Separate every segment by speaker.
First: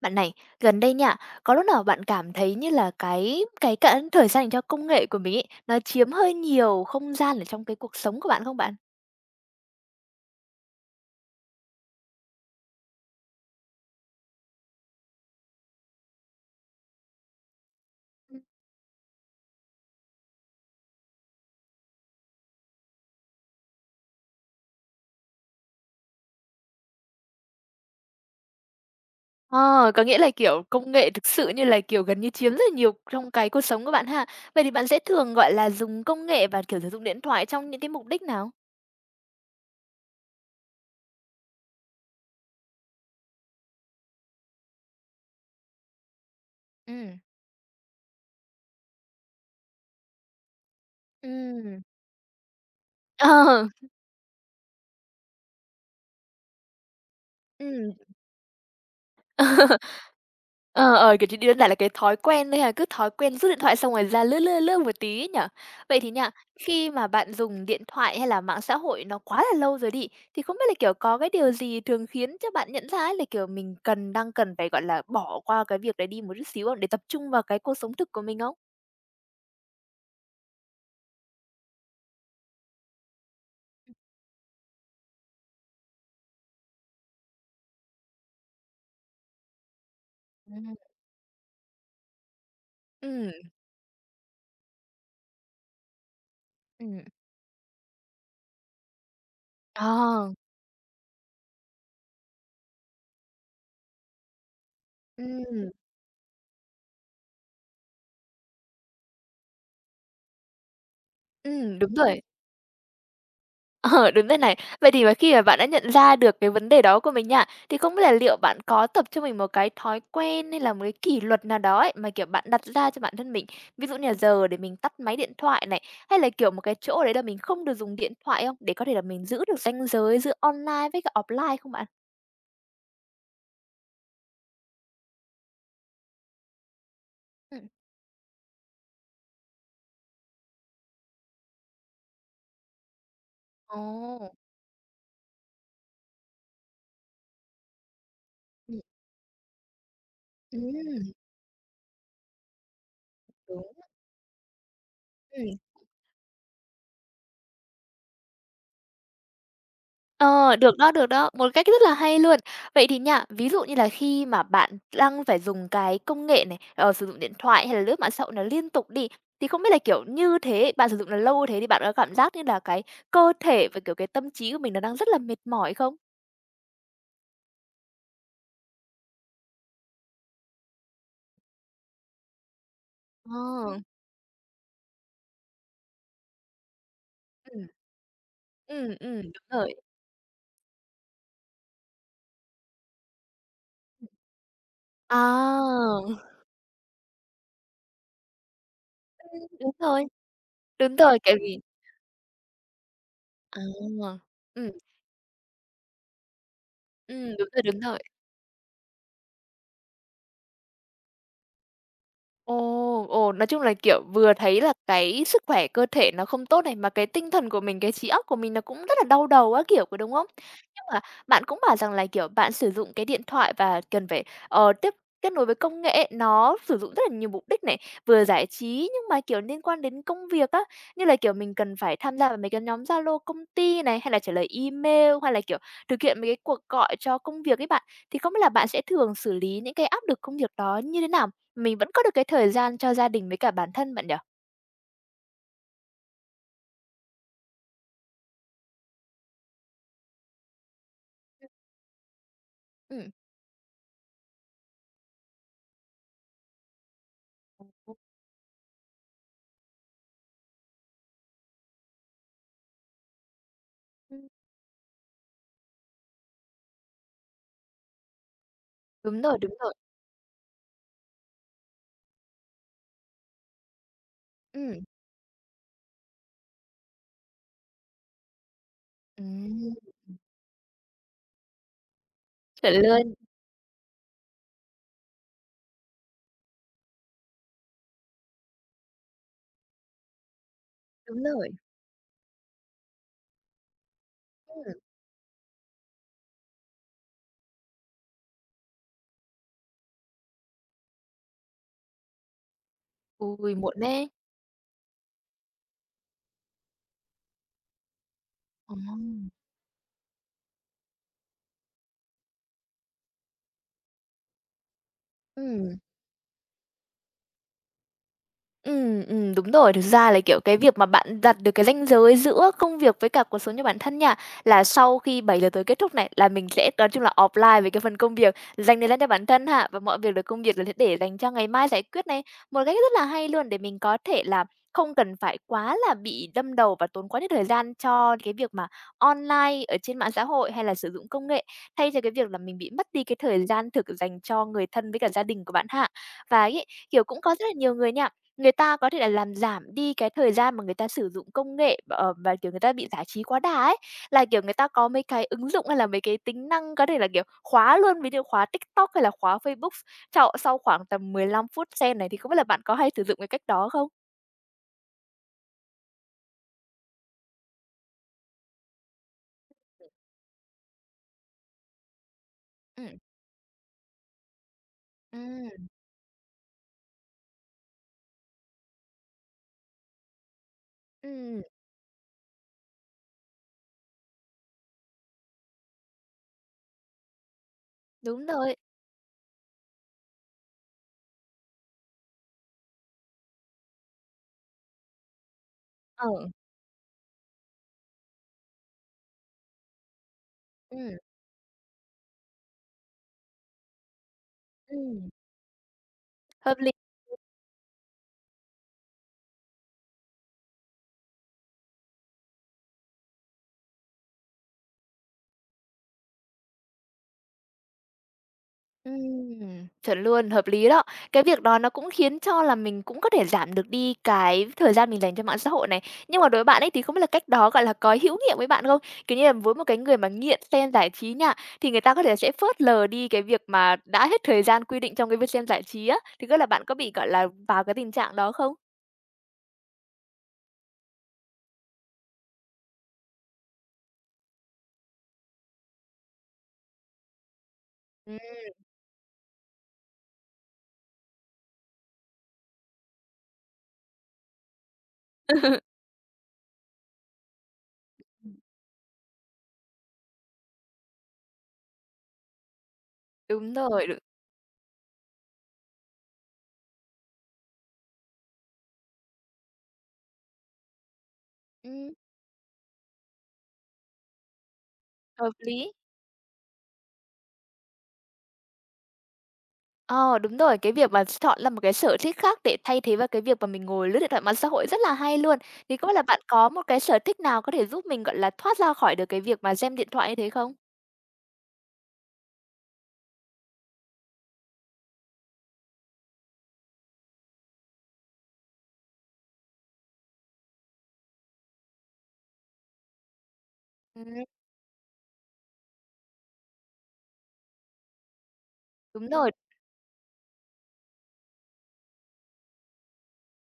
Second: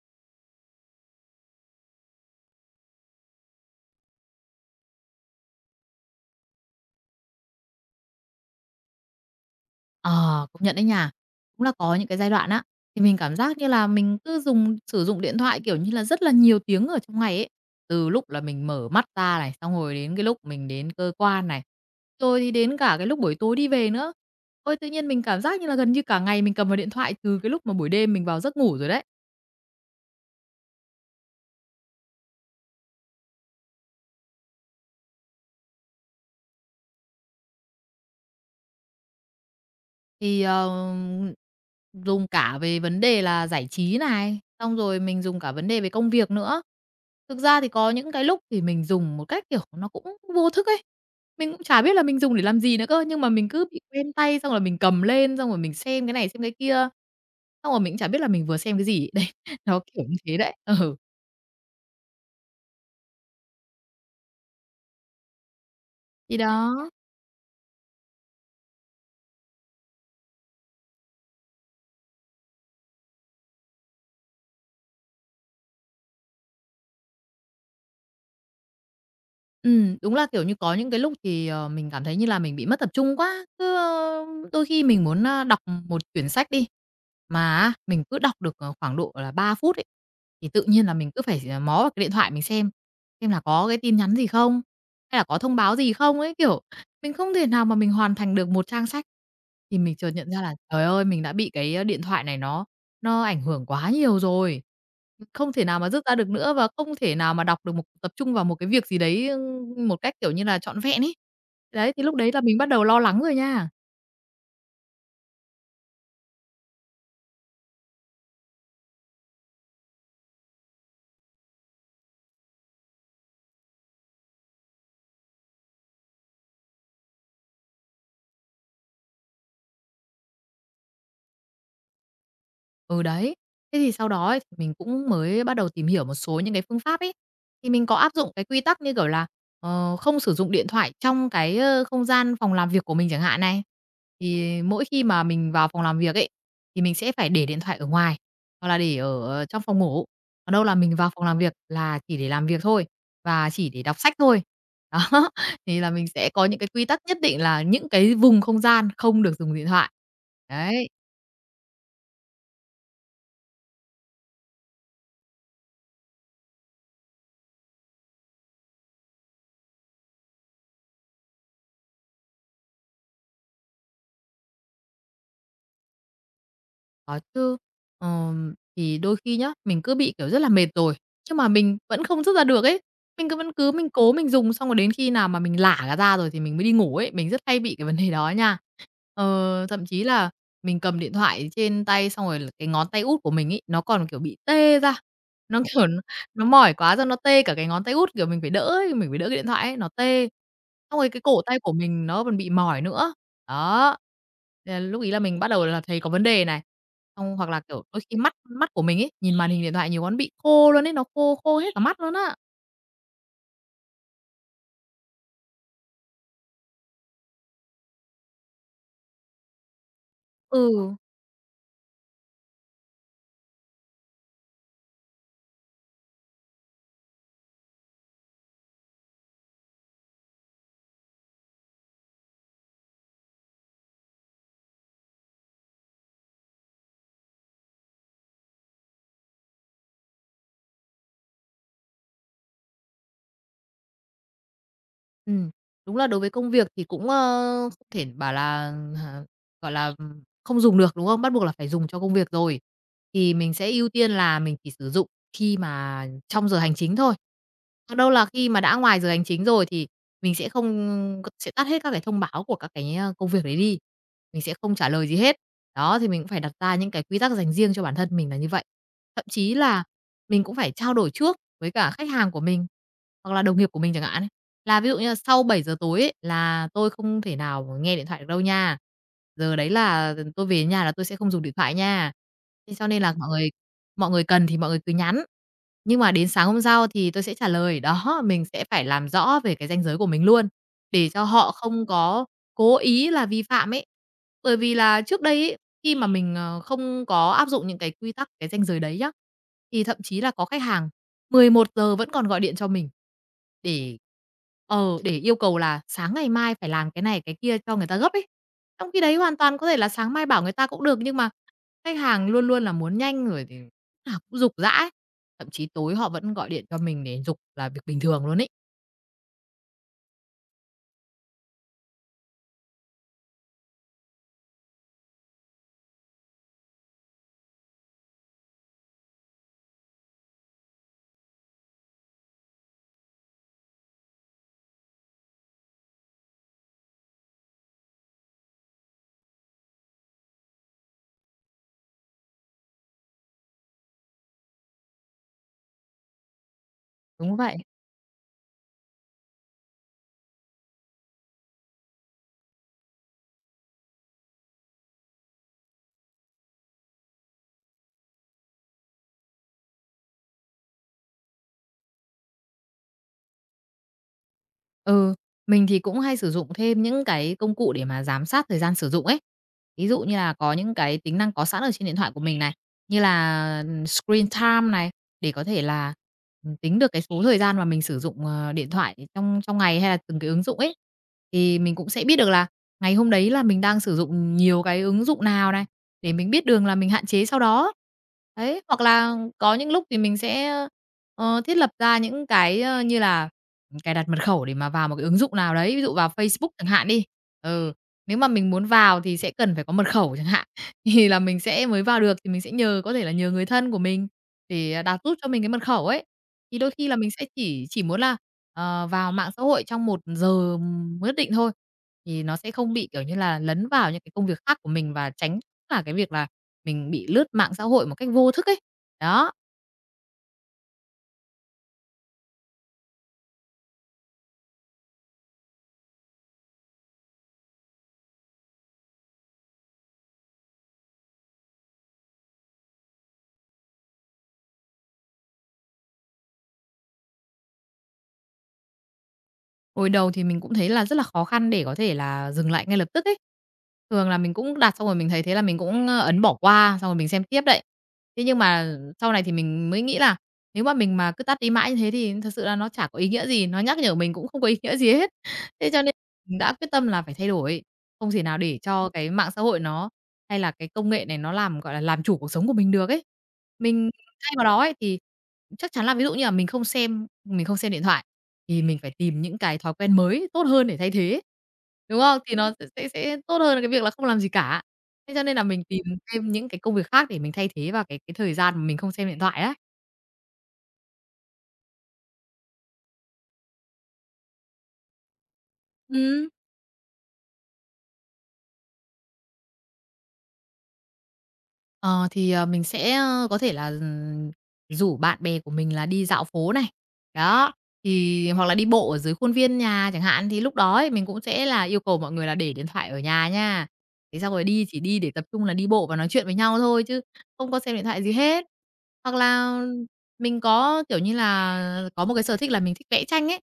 Speaker 1: Bạn này, gần đây nha, có lúc nào bạn cảm thấy như là cái cả thời gian dành cho công nghệ của mình ấy, nó chiếm hơi nhiều không gian ở trong cái cuộc sống của bạn không bạn?
Speaker 2: Ờ, Công nhận đấy nha. Cũng là có những cái giai đoạn á, thì mình cảm giác như là mình cứ sử dụng điện thoại, kiểu như là, rất là nhiều tiếng ở trong ngày ấy. Từ lúc
Speaker 1: Ừm.
Speaker 2: là mình mở mắt ra này, xong rồi đến cái lúc mình đến cơ quan này, rồi thì đến cả cái lúc buổi tối đi về nữa. Ôi, tự nhiên mình cảm giác như là gần như cả ngày mình cầm vào điện thoại từ cái lúc mà buổi đêm mình vào giấc ngủ rồi đấy.
Speaker 1: Ờ, có nghĩa là, kiểu, công nghệ thực sự như là, kiểu, gần như chiếm rất là nhiều trong cái cuộc sống của bạn ha. Vậy thì bạn sẽ thường, gọi là, dùng công nghệ và, kiểu, sử dụng điện thoại trong những cái mục đích nào?
Speaker 2: Thì, ờ, Dùng cả về vấn đề là giải trí này, xong rồi mình dùng cả vấn đề về công việc nữa.
Speaker 1: Ừm.
Speaker 2: Thực ra thì có những cái lúc thì mình dùng một cách, kiểu, nó cũng vô thức ấy, mình cũng
Speaker 1: Ừm.
Speaker 2: chả biết là mình dùng để làm gì nữa cơ, nhưng mà mình
Speaker 1: Ờ,
Speaker 2: cứ bị quen tay, xong rồi mình cầm lên, xong rồi mình xem cái này, xem cái kia, xong rồi
Speaker 1: ừm.
Speaker 2: mình cũng chả biết là mình vừa xem cái gì. Đấy, nó kiểu như thế đấy.
Speaker 1: Ờ,
Speaker 2: Ừ,
Speaker 1: ờ, kiểu, chỉ đơn giản là cái thói quen thôi ha, cứ thói quen rút điện thoại xong rồi ra lướt, lướt, lướt một tí ấy nhỉ? Vậy thì nha,
Speaker 2: thì đó.
Speaker 1: khi mà bạn dùng điện thoại hay là mạng xã hội nó quá là lâu rồi đi, thì không biết là, kiểu, có cái điều gì thường khiến cho bạn nhận ra ấy là, kiểu, mình đang cần phải, gọi là, bỏ qua cái việc đấy đi một chút xíu không? Để tập trung vào cái cuộc sống thực của mình không?
Speaker 2: Đúng là, kiểu như, có những cái lúc thì, mình cảm thấy như là mình bị mất tập trung quá, đôi khi mình muốn, đọc một quyển sách đi, mà á, mình cứ đọc được, khoảng độ là 3 phút ấy, thì tự
Speaker 1: Ừm.
Speaker 2: nhiên là mình cứ phải, mó vào cái điện thoại mình xem
Speaker 1: Ừm.
Speaker 2: là có cái tin nhắn gì không, hay là có thông báo gì không ấy, kiểu,
Speaker 1: Ừm.
Speaker 2: mình không thể nào mà mình hoàn thành được một trang sách. Thì mình chợt
Speaker 1: Ờ,
Speaker 2: nhận ra là, trời ơi, mình đã bị cái, điện thoại này nó ảnh hưởng quá nhiều rồi. Không thể
Speaker 1: ừm,
Speaker 2: nào mà dứt ra được nữa và không thể nào mà đọc được một tập trung vào một cái việc gì đấy, một cách, kiểu như là, trọn vẹn ấy. Đấy,
Speaker 1: đúng
Speaker 2: thì lúc
Speaker 1: rồi.
Speaker 2: đấy là mình bắt đầu lo lắng rồi nha.
Speaker 1: Ờ, đúng thế này. Vậy thì mà khi mà bạn đã nhận ra được cái vấn đề đó của mình nha, thì không biết là liệu bạn có tập cho mình một cái thói quen hay là một cái kỷ luật nào đó ấy, mà, kiểu, bạn đặt ra cho bản thân mình? Ví dụ như là giờ để mình tắt máy điện thoại này, hay là, kiểu, một cái chỗ ở đấy là mình không được dùng điện thoại không? Để có thể là mình giữ được ranh giới giữa online với cả offline không bạn?
Speaker 2: Ừ, đấy. Thế thì sau đó ấy, thì mình cũng mới bắt đầu tìm hiểu một số những cái phương pháp ấy.
Speaker 1: Ừm.
Speaker 2: Thì mình có áp dụng cái quy tắc như kiểu là, không sử dụng điện thoại trong cái, không gian phòng làm việc của mình chẳng hạn này.
Speaker 1: Ồ.
Speaker 2: Thì mỗi khi mà mình vào phòng làm việc ấy, thì mình sẽ phải để điện thoại ở ngoài, hoặc là
Speaker 1: Ừm,
Speaker 2: để ở trong phòng ngủ. Còn đâu là mình vào
Speaker 1: ừm,
Speaker 2: phòng làm việc là chỉ để làm việc thôi, và
Speaker 1: đúng.
Speaker 2: chỉ để đọc sách thôi. Đó,
Speaker 1: Ừm.
Speaker 2: thì là mình sẽ có những cái quy tắc nhất định là những cái vùng không gian không được dùng điện thoại.
Speaker 1: Ờ,
Speaker 2: Đấy.
Speaker 1: được đó, một cách rất là hay luôn. Vậy thì nha, ví dụ như là khi mà bạn đang phải dùng cái công nghệ này, ờ, sử dụng điện thoại hay là lướt mạng xã hội nó liên tục đi, thì không biết là, kiểu, như thế bạn sử dụng nó lâu thế thì bạn có cảm giác như là cái cơ thể và, kiểu, cái tâm trí của mình nó đang rất là mệt mỏi không?
Speaker 2: Có chứ. Thì đôi khi nhá, mình cứ bị, kiểu, rất là mệt rồi, nhưng mà mình vẫn không dứt ra được ấy. Mình vẫn cứ
Speaker 1: Ờ.
Speaker 2: mình cố mình dùng xong rồi đến khi nào mà mình lả cả ra rồi thì mình mới đi ngủ ấy, mình rất hay
Speaker 1: Ừ
Speaker 2: bị cái vấn đề đó nha.
Speaker 1: ừ đúng rồi.
Speaker 2: Thậm chí là mình cầm điện thoại trên tay xong rồi là cái ngón tay út của mình ấy, nó còn, kiểu, bị tê ra, nó,
Speaker 1: À,
Speaker 2: kiểu nó mỏi quá xong nó tê cả cái ngón tay út, kiểu, mình phải đỡ ấy, mình phải đỡ cái điện thoại
Speaker 1: đúng
Speaker 2: ấy, nó
Speaker 1: rồi,
Speaker 2: tê.
Speaker 1: đúng
Speaker 2: Xong rồi
Speaker 1: rồi,
Speaker 2: cái
Speaker 1: tại
Speaker 2: cổ tay
Speaker 1: vì
Speaker 2: của mình nó còn bị mỏi nữa.
Speaker 1: à,
Speaker 2: Đó,
Speaker 1: ừ
Speaker 2: thế là lúc ấy là mình bắt đầu là thấy có vấn đề này.
Speaker 1: ừ
Speaker 2: Xong
Speaker 1: đúng
Speaker 2: hoặc là,
Speaker 1: rồi, đúng
Speaker 2: kiểu,
Speaker 1: rồi.
Speaker 2: đôi khi mắt mắt của mình ấy, nhìn màn hình điện thoại nhiều quá nó bị khô luôn ấy, nó khô khô hết cả mắt luôn á.
Speaker 1: Ồ, ồ, nói chung là, kiểu, vừa thấy là cái sức khỏe cơ thể nó không tốt này, mà cái tinh thần của mình, cái trí óc của mình nó cũng rất là đau đầu á kiểu, có đúng không? Nhưng
Speaker 2: Ừ.
Speaker 1: mà bạn cũng bảo rằng là, kiểu, bạn sử dụng cái điện thoại và cần phải, ờ, kết nối với công nghệ, nó sử dụng rất là nhiều mục đích này, vừa giải trí nhưng mà, kiểu, liên quan đến công việc á, như là, kiểu, mình cần phải tham gia vào mấy cái nhóm Zalo công ty này, hay là trả lời email, hay là, kiểu, thực hiện mấy cái cuộc gọi cho công việc ấy bạn. Thì không biết là bạn sẽ thường xử lý những cái áp lực công việc đó như thế nào? Mình vẫn có được cái thời gian cho gia đình với cả bản thân bạn nhỉ?
Speaker 2: Ừm, Đúng là đối với công việc thì cũng, không thể bảo là, hả, gọi là, không dùng được, đúng không? Bắt buộc là phải dùng cho công việc rồi,
Speaker 1: Ừm.
Speaker 2: thì mình sẽ ưu tiên là mình chỉ sử dụng khi mà trong giờ hành chính thôi. Còn đâu là khi mà đã ngoài giờ hành chính rồi thì mình sẽ không sẽ tắt hết các cái thông báo của các cái, công việc đấy đi,
Speaker 1: Ừm.
Speaker 2: mình sẽ không trả lời gì hết. Đó, thì mình cũng phải đặt ra những cái quy tắc dành riêng cho bản thân mình là như vậy.
Speaker 1: Đúng
Speaker 2: Thậm
Speaker 1: rồi, đúng
Speaker 2: chí
Speaker 1: rồi.
Speaker 2: là mình cũng phải trao đổi trước với cả khách hàng của mình, hoặc là đồng nghiệp của mình chẳng hạn ấy. Là
Speaker 1: Ừm,
Speaker 2: ví dụ như là sau 7 giờ tối ấy, là tôi không thể nào nghe điện thoại được đâu nha. Giờ đấy
Speaker 1: ừm,
Speaker 2: là tôi về nhà là tôi sẽ không dùng điện thoại nha.
Speaker 1: chuẩn
Speaker 2: Thế cho nên
Speaker 1: luôn,
Speaker 2: là mọi người cần thì mọi người cứ nhắn, nhưng mà đến sáng hôm sau thì tôi sẽ trả lời. Đó, mình sẽ phải làm rõ về cái ranh giới của mình luôn, để
Speaker 1: đúng
Speaker 2: cho
Speaker 1: rồi.
Speaker 2: họ không có cố ý là vi phạm ấy. Bởi
Speaker 1: Ừm,
Speaker 2: vì là trước đây ấy, khi mà mình, không có áp dụng những cái quy tắc, cái ranh giới đấy nhá, thì thậm chí là có khách hàng 11 giờ vẫn còn gọi điện cho mình
Speaker 1: ui, muộn
Speaker 2: để
Speaker 1: thế.
Speaker 2: để yêu cầu là sáng ngày mai phải làm cái này, cái kia cho người ta gấp ấy.
Speaker 1: Ồ.
Speaker 2: Trong khi đấy hoàn toàn có thể là sáng mai bảo người ta cũng được, nhưng mà khách hàng luôn luôn là muốn nhanh rồi thì lúc nào cũng giục giã ấy. Thậm chí
Speaker 1: Ừm.
Speaker 2: tối họ vẫn gọi điện cho mình để giục là việc bình thường luôn ấy.
Speaker 1: Ừ đúng rồi. Thực ra là, kiểu, cái việc mà bạn đặt được cái ranh giới giữa công việc với cả cuộc sống cho bản thân nha, là sau khi 7 giờ tối kết thúc này là mình sẽ nói chung là offline về cái phần công việc, dành thời gian cho bản thân hạ và mọi việc được công việc là sẽ để dành cho ngày mai giải quyết này. Một cách rất là hay luôn để mình có thể là không cần phải quá là bị đâm đầu và tốn quá nhiều thời gian cho cái việc mà online ở trên mạng xã hội hay là sử dụng công nghệ, thay cho cái việc là mình bị mất đi cái thời gian thực dành cho người thân với cả gia đình của bạn hạ. Và ấy, kiểu, cũng có
Speaker 2: Đúng
Speaker 1: rất là
Speaker 2: vậy.
Speaker 1: nhiều người nha. Người ta có thể là làm giảm đi cái thời gian mà người ta sử dụng công nghệ, ờ, và, kiểu, người ta bị giải trí quá đà ấy. Là, kiểu, người ta có mấy cái ứng dụng hay là mấy cái tính năng có thể là, kiểu, khóa luôn, ví dụ khóa TikTok hay là khóa Facebook trọ sau khoảng tầm 15 phút xem này, thì không biết là bạn có hay sử dụng cái cách đó không?
Speaker 2: Ừ, mình thì cũng hay sử dụng thêm những cái công cụ để mà giám sát thời gian sử dụng ấy. Ví dụ như là có những cái tính năng có sẵn ở trên điện thoại của mình này,
Speaker 1: Ừm,
Speaker 2: như là screen time này để có thể
Speaker 1: ừm,
Speaker 2: là, tính được cái số thời gian mà mình sử dụng, điện thoại trong trong ngày hay là từng cái ứng dụng ấy.
Speaker 1: ừm,
Speaker 2: Thì mình cũng sẽ biết được là ngày hôm đấy là mình đang sử dụng nhiều cái ứng dụng nào này, để mình biết đường là mình hạn chế sau đó.
Speaker 1: đúng rồi.
Speaker 2: Đấy, hoặc là có những lúc thì mình sẽ, thiết lập ra những cái, như là, cài đặt mật khẩu để mà vào một cái ứng dụng nào đấy, ví dụ
Speaker 1: Ờ,
Speaker 2: vào Facebook chẳng hạn đi. Ừ, nếu mà mình muốn vào thì sẽ cần phải có mật khẩu chẳng hạn,
Speaker 1: ừm,
Speaker 2: thì là mình sẽ mới vào được, thì mình sẽ nhờ có thể là nhờ người thân của mình để, đặt
Speaker 1: ừm,
Speaker 2: giúp cho mình cái mật khẩu ấy.
Speaker 1: hợp
Speaker 2: Thì
Speaker 1: lý.
Speaker 2: đôi khi là mình sẽ chỉ muốn là, vào mạng xã hội trong 1 giờ nhất định thôi, thì nó sẽ không bị, kiểu như là, lấn vào những cái công việc khác của mình và tránh là cái việc là mình bị lướt mạng xã hội một cách vô thức ấy. Đó,
Speaker 1: Chuẩn luôn, hợp lý đó. Cái việc đó nó cũng khiến cho là mình cũng có thể giảm được đi cái thời gian mình dành cho mạng xã hội này. Nhưng mà đối với bạn ấy thì không biết là cách đó, gọi là, có hữu nghiệm với bạn không? Kiểu như là, với một cái người mà nghiện xem giải trí nha, thì người ta có thể sẽ phớt lờ đi cái việc mà đã hết thời gian quy định trong cái việc xem giải trí á, thì có là bạn có bị, gọi là, vào cái tình trạng đó không?
Speaker 2: hồi đầu thì mình cũng thấy là rất là khó khăn để có thể là dừng lại ngay lập tức ấy. Thường là mình cũng đặt xong rồi mình thấy thế là mình cũng, ấn bỏ qua, xong rồi mình xem tiếp đấy.
Speaker 1: Ừm.
Speaker 2: Thế nhưng mà sau này thì mình mới nghĩ là nếu mà mình mà cứ tắt đi mãi như thế thì thật sự là nó chả có ý nghĩa gì, nó nhắc nhở mình cũng không có ý nghĩa gì hết. Thế cho nên mình đã quyết tâm là phải thay đổi, không thể nào để cho cái mạng xã hội nó hay là cái công nghệ này nó làm, gọi là, làm chủ cuộc sống của mình được ấy.
Speaker 1: Đúng rồi,
Speaker 2: Mình
Speaker 1: đ
Speaker 2: thay vào đó ấy, thì chắc chắn là ví dụ như là mình không xem điện thoại, thì mình phải tìm những cái thói quen mới tốt hơn để thay thế,
Speaker 1: ừm,
Speaker 2: đúng không? Thì nó sẽ tốt hơn là cái việc là không làm gì cả. Thế cho
Speaker 1: hợp
Speaker 2: nên là mình
Speaker 1: lý.
Speaker 2: tìm thêm những cái công việc khác để mình thay thế vào cái thời gian mà mình không xem điện thoại á.
Speaker 1: Ờ, đúng rồi, cái việc mà chọn là một cái sở thích khác để thay thế vào cái việc mà mình ngồi lướt điện thoại mạng xã hội rất là hay luôn. Thì không biết là bạn
Speaker 2: Ừm.
Speaker 1: có một cái sở thích nào có thể giúp mình, gọi là, thoát ra khỏi được cái việc mà xem điện thoại như thế không?
Speaker 2: Mình sẽ, có thể là, rủ bạn bè của mình là đi dạo phố này. Đó, thì hoặc là đi bộ ở dưới khuôn viên nhà chẳng hạn, thì lúc đó ấy mình cũng sẽ là yêu cầu mọi người là để điện thoại ở nhà nha. Thế
Speaker 1: Ừm.
Speaker 2: xong rồi đi chỉ đi để tập trung là đi bộ và nói chuyện với nhau thôi chứ không có xem điện thoại gì hết.
Speaker 1: Đúng
Speaker 2: Hoặc
Speaker 1: rồi.
Speaker 2: là mình có, có một cái sở thích là mình thích vẽ tranh ấy,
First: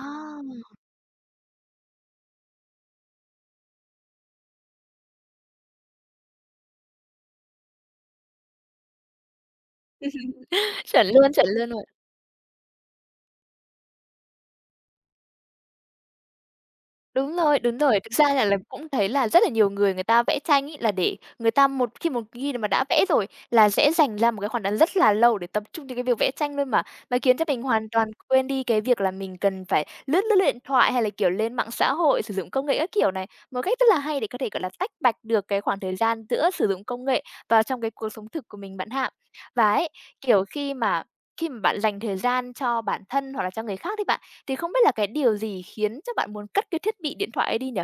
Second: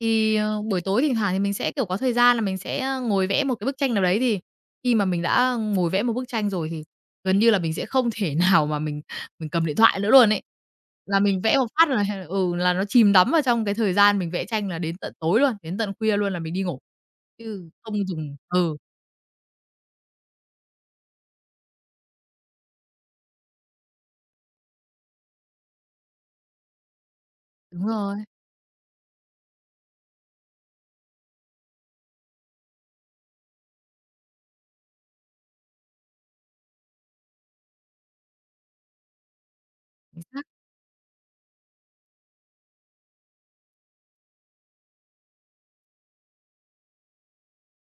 Speaker 2: thì, buổi tối thỉnh thoảng thì mình sẽ, có thời gian là mình sẽ, ngồi vẽ một cái bức tranh nào đấy, thì khi mà mình đã ngồi vẽ một bức tranh rồi thì gần như là mình sẽ không thể nào mà mình cầm điện thoại nữa luôn ấy.
Speaker 1: chuẩn
Speaker 2: Là
Speaker 1: luôn,
Speaker 2: mình
Speaker 1: chuẩn
Speaker 2: vẽ một
Speaker 1: luôn.
Speaker 2: phát là là nó chìm đắm vào trong cái thời gian mình vẽ tranh là đến tận tối luôn, đến tận khuya luôn là mình đi ngủ,
Speaker 1: Đúng rồi,
Speaker 2: chứ
Speaker 1: đúng rồi.
Speaker 2: không
Speaker 1: Thực ra
Speaker 2: dùng
Speaker 1: là
Speaker 2: ừ,
Speaker 1: cũng thấy là rất là nhiều người người ta vẽ tranh ấy là để người ta một khi mà đã vẽ rồi là sẽ dành ra một cái khoảng thời gian rất là lâu để tập trung cho cái việc vẽ tranh luôn mà khiến cho mình
Speaker 2: Đúng
Speaker 1: hoàn toàn
Speaker 2: rồi,
Speaker 1: quên đi cái việc là mình cần phải lướt lướt điện thoại hay là, kiểu, lên mạng xã hội, sử dụng công nghệ các kiểu này, một cách rất là hay để có thể, gọi là, tách bạch được cái khoảng thời gian giữa sử dụng công nghệ vào trong cái cuộc sống thực của mình bạn hạ. Và ấy,
Speaker 2: chính
Speaker 1: kiểu,
Speaker 2: xác.
Speaker 1: khi mà bạn dành thời gian cho bản thân hoặc là cho người khác đấy bạn, thì không biết là cái điều gì khiến cho bạn muốn cất cái thiết bị điện thoại ấy đi nhỉ?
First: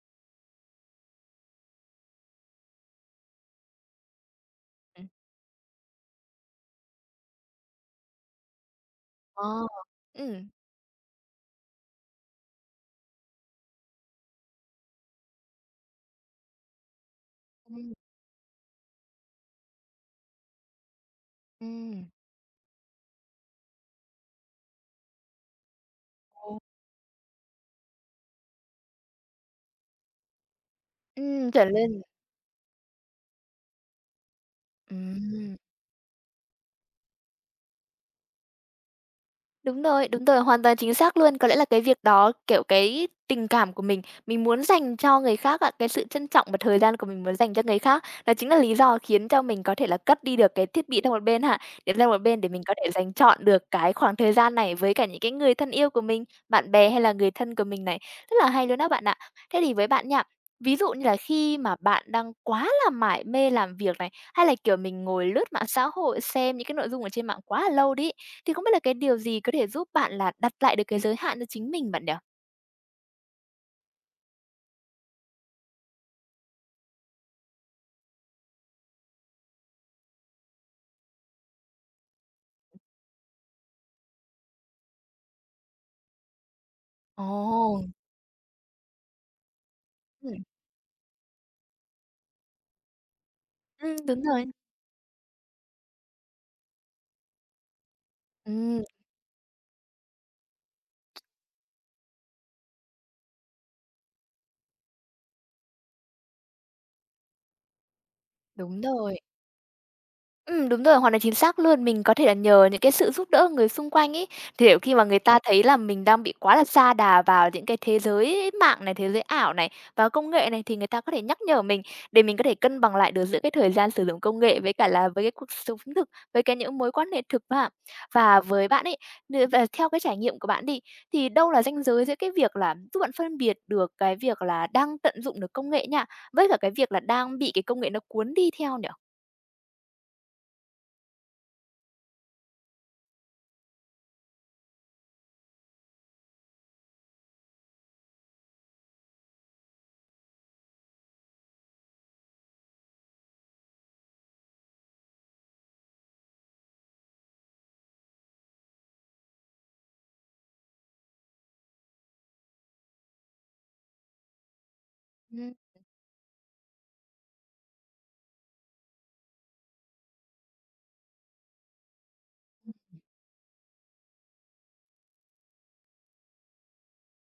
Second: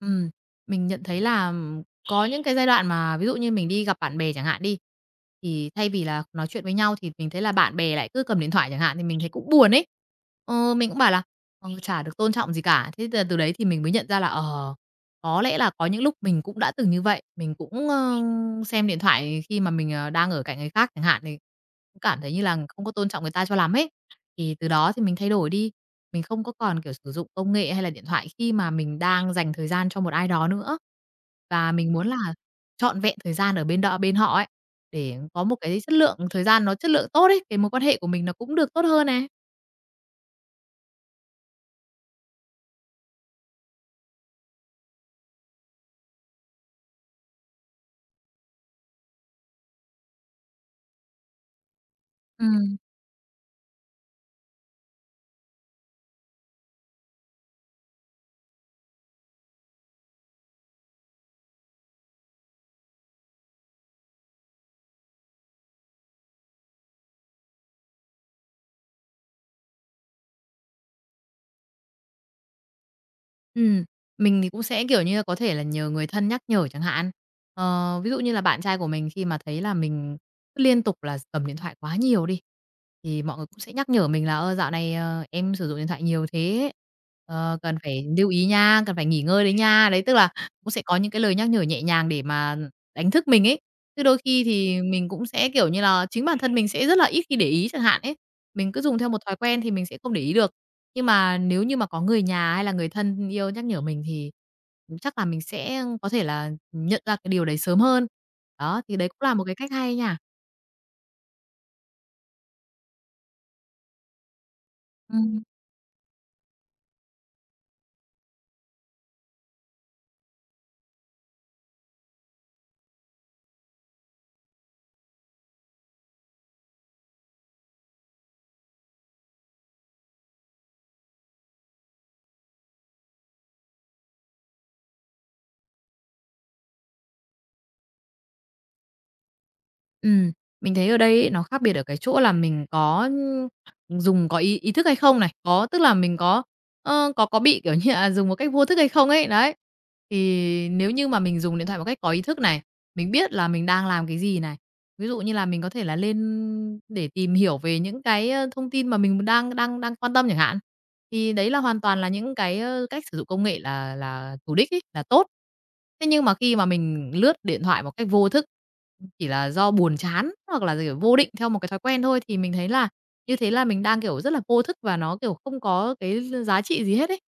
Speaker 2: Ừm, mình nhận thấy là, có những cái giai đoạn mà ví dụ như mình đi gặp bạn bè chẳng hạn đi,
Speaker 1: Ừm.
Speaker 2: thì thay vì là nói chuyện với nhau thì mình thấy là bạn bè lại cứ cầm điện thoại chẳng hạn, thì mình thấy cũng
Speaker 1: Ờ.
Speaker 2: buồn ấy.
Speaker 1: Ừm.
Speaker 2: Mình cũng bảo là "Ờ, chả được tôn trọng gì cả." Thế là từ đấy thì mình mới nhận ra là, có lẽ là có những lúc mình cũng đã từng như vậy, mình
Speaker 1: Ừm,
Speaker 2: cũng,
Speaker 1: ừm.
Speaker 2: xem điện thoại khi mà mình, đang ở cạnh người khác chẳng hạn, thì cũng
Speaker 1: Ừm.
Speaker 2: cảm thấy như là không có tôn trọng người ta cho lắm ấy. Thì từ đó thì mình thay đổi đi. Mình không
Speaker 1: Ồ.
Speaker 2: có còn, sử dụng công nghệ hay là điện thoại khi mà mình đang dành thời gian cho một ai đó nữa.
Speaker 1: Chuẩn
Speaker 2: Và mình
Speaker 1: luôn.
Speaker 2: muốn là trọn vẹn thời gian ở bên đó bên họ ấy, để có
Speaker 1: Ừm.
Speaker 2: một cái chất lượng thời gian nó chất lượng tốt ấy, cái mối quan hệ của mình nó cũng được tốt hơn nè.
Speaker 1: Đúng rồi, hoàn toàn chính xác luôn. Có lẽ là cái việc đó, kiểu, cái tình cảm của mình muốn dành cho người khác ạ cái sự trân trọng và thời gian của mình muốn dành cho người khác, đó chính là lý do khiến cho mình có thể là cất đi được cái thiết bị sang một bên ha, để sang một bên để mình có
Speaker 2: Ừm.
Speaker 1: thể dành chọn được cái khoảng thời gian này với cả những cái người thân yêu của mình, bạn bè hay là người thân của mình này. Rất là hay luôn đó bạn ạ. Thế thì với bạn nha, ví dụ như là khi mà bạn đang quá là mải mê làm việc này, hay là, kiểu, mình ngồi lướt mạng xã hội, xem những cái nội dung ở trên mạng quá là lâu đi, thì không biết là cái điều gì có thể giúp bạn là đặt lại được cái giới hạn cho chính mình bạn nhỉ?
Speaker 2: Ừm, mình thì cũng sẽ, có thể là nhờ người thân nhắc nhở chẳng hạn. Ờ, ví dụ như là bạn trai của mình khi mà thấy là mình cứ liên tục là cầm điện thoại quá nhiều đi, thì mọi người cũng sẽ nhắc nhở mình là "Ơ, dạo này, ờ, em sử dụng điện thoại nhiều thế, ờ, cần
Speaker 1: Ồ!
Speaker 2: phải lưu ý nha, cần phải nghỉ ngơi đấy nha." Đấy, tức là
Speaker 1: Ừm,
Speaker 2: cũng sẽ có những cái lời nhắc nhở nhẹ nhàng để mà đánh thức mình ấy. Chứ đôi
Speaker 1: đúng
Speaker 2: khi
Speaker 1: rồi.
Speaker 2: thì mình cũng sẽ, chính bản thân mình sẽ rất là ít khi để ý chẳng hạn ấy, mình cứ
Speaker 1: Ừm,
Speaker 2: dùng theo một thói quen thì mình sẽ không để ý được. Nhưng mà nếu như mà có người nhà hay là người thân yêu nhắc nhở mình thì chắc là mình sẽ có thể là nhận ra cái điều đấy sớm hơn.
Speaker 1: đúng
Speaker 2: Đó, thì đấy
Speaker 1: rồi.
Speaker 2: cũng là một cái cách hay nha.
Speaker 1: Ừ đúng rồi, hoàn toàn chính xác luôn. Mình có thể là nhờ những cái sự giúp đỡ người xung quanh ấy, thì kiểu, khi mà người ta
Speaker 2: Ừm,
Speaker 1: thấy là mình đang bị quá là sa đà vào những cái thế giới mạng này, thế giới ảo này, và công nghệ này, thì người ta có thể nhắc nhở mình để mình có thể cân bằng lại được giữa cái thời gian sử dụng công nghệ với cả là với cái cuộc sống thực, với cái những mối quan hệ thực ha. Và với bạn ấy, và theo cái trải nghiệm của bạn đi, thì đâu là ranh giới giữa cái việc là giúp bạn phân biệt được cái việc là đang tận dụng được công nghệ nha, với cả cái việc là đang bị cái công nghệ nó cuốn đi theo nhỉ?
Speaker 2: ừm, mình thấy ở đây ấy, nó khác biệt ở cái chỗ là mình có dùng có ý ý thức hay không này, có tức là mình có, có bị, dùng một cách vô thức hay không ấy, đấy. Thì nếu như mà mình dùng điện thoại một cách có ý thức này, mình biết là mình đang làm cái gì này, ví dụ như là mình có thể là lên để tìm hiểu về những cái, thông tin mà mình đang đang đang quan tâm chẳng hạn. Thì đấy là hoàn toàn là những cái, cách sử dụng công nghệ là chủ đích ấy, là tốt. Thế nhưng mà khi mà mình lướt điện thoại một cách vô thức, chỉ là do buồn chán hoặc là, vô định theo một cái thói quen thôi, thì mình thấy là như thế là mình đang, rất là vô thức và nó, không có cái giá trị gì hết ấy.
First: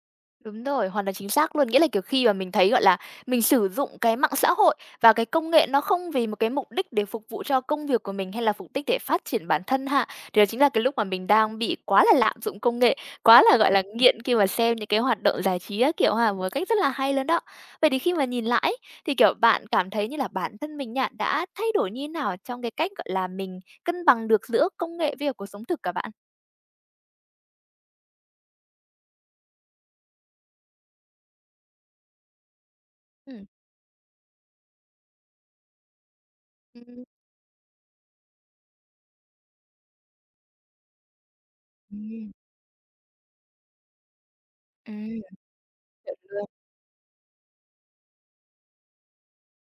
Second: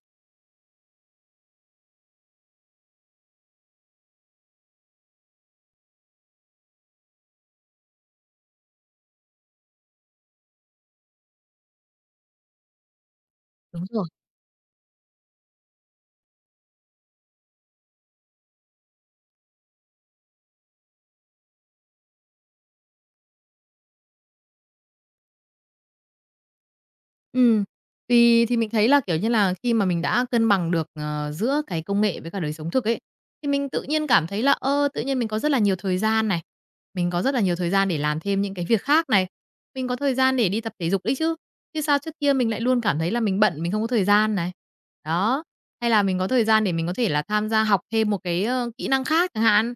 Speaker 1: Đúng rồi, hoàn toàn chính xác luôn. Nghĩa là, kiểu, khi mà mình thấy, gọi là, mình sử dụng cái mạng xã hội và cái công nghệ nó không vì một cái mục đích để phục vụ cho công việc của mình hay là mục đích để phát triển bản thân hạ thì đó chính là cái lúc mà mình đang bị quá là lạm dụng công nghệ, quá là, gọi là,
Speaker 2: Đúng rồi.
Speaker 1: nghiện khi mà xem những cái hoạt động giải trí á kiểu ha, một cách rất là hay luôn đó. Vậy thì khi mà nhìn lại ấy, thì, kiểu, bạn cảm thấy như là bản thân mình nha, đã thay đổi như thế nào trong cái cách, gọi là, mình cân bằng được giữa công nghệ với cả cuộc sống thực cả bạn?
Speaker 2: Ừm, thì mình thấy là, khi mà mình đã cân bằng được, giữa cái công nghệ với cả đời sống thực ấy,
Speaker 1: Ừm.
Speaker 2: thì mình tự nhiên cảm thấy là, tự nhiên mình có rất là nhiều thời gian này,
Speaker 1: Ừm, ừm.
Speaker 2: mình có rất là nhiều thời gian để làm thêm những cái việc khác này, mình có thời gian để đi tập thể dục đấy chứ. Chứ sao trước kia mình lại luôn cảm thấy là mình bận, mình không có thời gian này.
Speaker 1: Ừm,
Speaker 2: Đó, hay là
Speaker 1: chuẩn
Speaker 2: mình có thời
Speaker 1: luôn.
Speaker 2: gian để mình có thể là tham gia học thêm một cái, kỹ năng khác chẳng hạn.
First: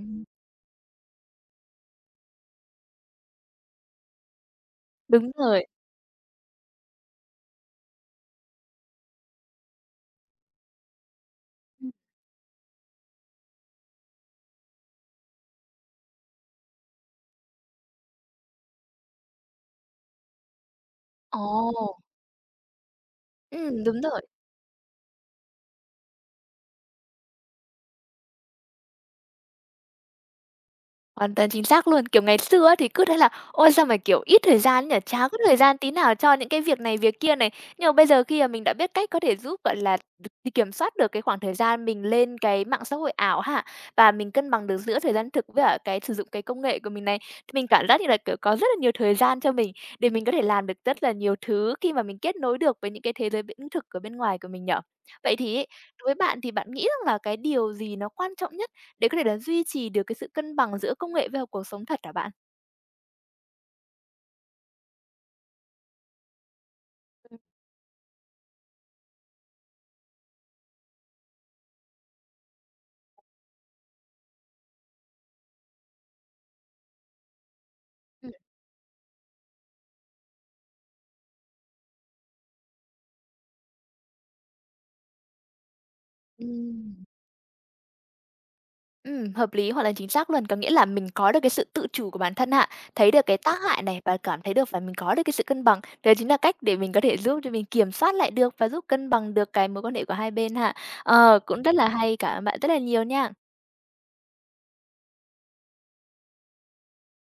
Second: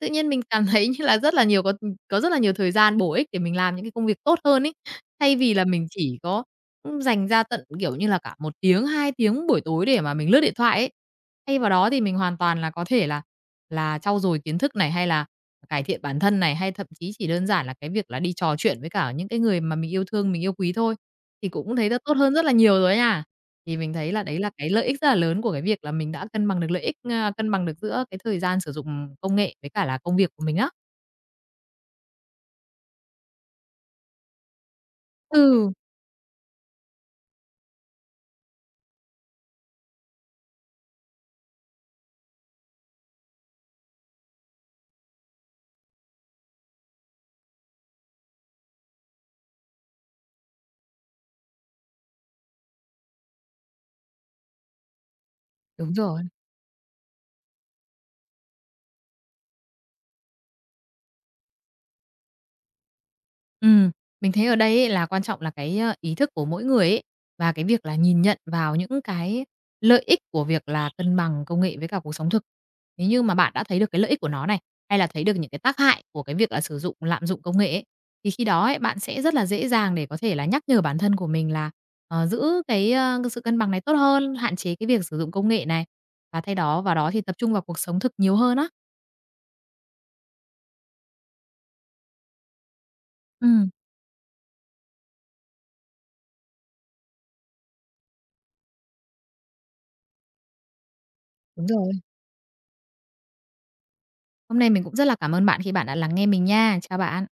Speaker 2: Tự nhiên mình cảm thấy như là rất là nhiều có rất là nhiều thời gian bổ ích để mình làm những cái công việc tốt hơn ấy.
Speaker 1: Đúng
Speaker 2: Thay vì là
Speaker 1: rồi.
Speaker 2: mình chỉ có, dành ra tận, cả một tiếng, 2 tiếng buổi tối để mà mình lướt điện thoại ấy, thay vào
Speaker 1: Ừm.
Speaker 2: đó thì mình hoàn toàn là có thể là trau dồi kiến thức này, hay là cải thiện bản thân này, hay thậm chí chỉ đơn giản là cái việc là đi trò chuyện với cả những cái người mà mình yêu thương, mình yêu quý thôi, thì
Speaker 1: Ồ!
Speaker 2: cũng thấy nó tốt hơn rất là nhiều rồi ấy nha. Thì mình
Speaker 1: Đúng
Speaker 2: thấy là
Speaker 1: rồi.
Speaker 2: đấy là cái lợi ích rất là lớn của cái việc là mình đã cân bằng được lợi ích, cân bằng được giữa cái thời gian sử dụng công nghệ với cả là công việc của mình á.
Speaker 1: Hoàn toàn chính xác luôn. Kiểu, ngày xưa á thì cứ thấy là "Ôi, sao mà, kiểu, ít thời gian ấy nhỉ? Chả có thời
Speaker 2: Ừ,
Speaker 1: gian tí nào cho những cái việc này việc kia này." Nhưng mà bây giờ khi mà mình đã biết cách có thể giúp, gọi là, được thì kiểm soát được cái khoảng thời gian mình lên cái mạng xã hội ảo ha, và mình cân bằng được giữa thời gian thực với cả cái sử dụng cái công nghệ của mình này, thì mình cảm giác như là, kiểu, có rất là nhiều thời gian cho mình để mình có thể làm được rất là nhiều thứ khi mà mình kết nối được với những cái thế giới bên thực ở bên ngoài của mình nhỉ? Vậy thì ấy,
Speaker 2: đúng
Speaker 1: đối với
Speaker 2: rồi.
Speaker 1: bạn thì bạn nghĩ rằng là cái điều gì nó quan trọng nhất để có thể là duy trì được cái sự cân bằng giữa công nghệ với cuộc sống thật hả bạn?
Speaker 2: Ừm, mình thấy ở đây ấy là quan trọng là cái, ý thức của mỗi người ấy,
Speaker 1: Ừm.
Speaker 2: và cái việc là nhìn nhận vào những cái lợi ích của việc là cân bằng công nghệ với cả cuộc sống thực. Nếu như mà bạn đã thấy được cái lợi ích của nó này, hay là thấy được những cái tác hại của cái việc là sử dụng lạm dụng công nghệ ấy, thì
Speaker 1: Ừm.
Speaker 2: khi đó ấy, bạn sẽ rất là dễ dàng để có thể là nhắc nhở bản thân của mình là, giữ cái, sự cân bằng này tốt hơn, hạn chế cái việc sử dụng công nghệ này, và thay đó
Speaker 1: Ừm.
Speaker 2: vào đó thì tập trung vào cuộc sống thực nhiều hơn á.
Speaker 1: Hợp lý, hoàn toàn chính xác luôn. Có nghĩa là mình có được cái sự tự chủ của bản thân ha, thấy được cái tác
Speaker 2: Ừm.
Speaker 1: hại này và cảm thấy được và mình có được cái sự cân bằng. Đấy chính là cách để mình có thể giúp cho mình kiểm soát lại được và giúp cân bằng được cái mối quan hệ của hai bên ha. Ờ, cũng
Speaker 2: Đúng
Speaker 1: rất là
Speaker 2: rồi.
Speaker 1: hay. Cảm ơn bạn rất là nhiều nha.
Speaker 2: Hôm nay mình cũng rất là cảm ơn bạn khi bạn đã lắng nghe mình nha. Chào bạn.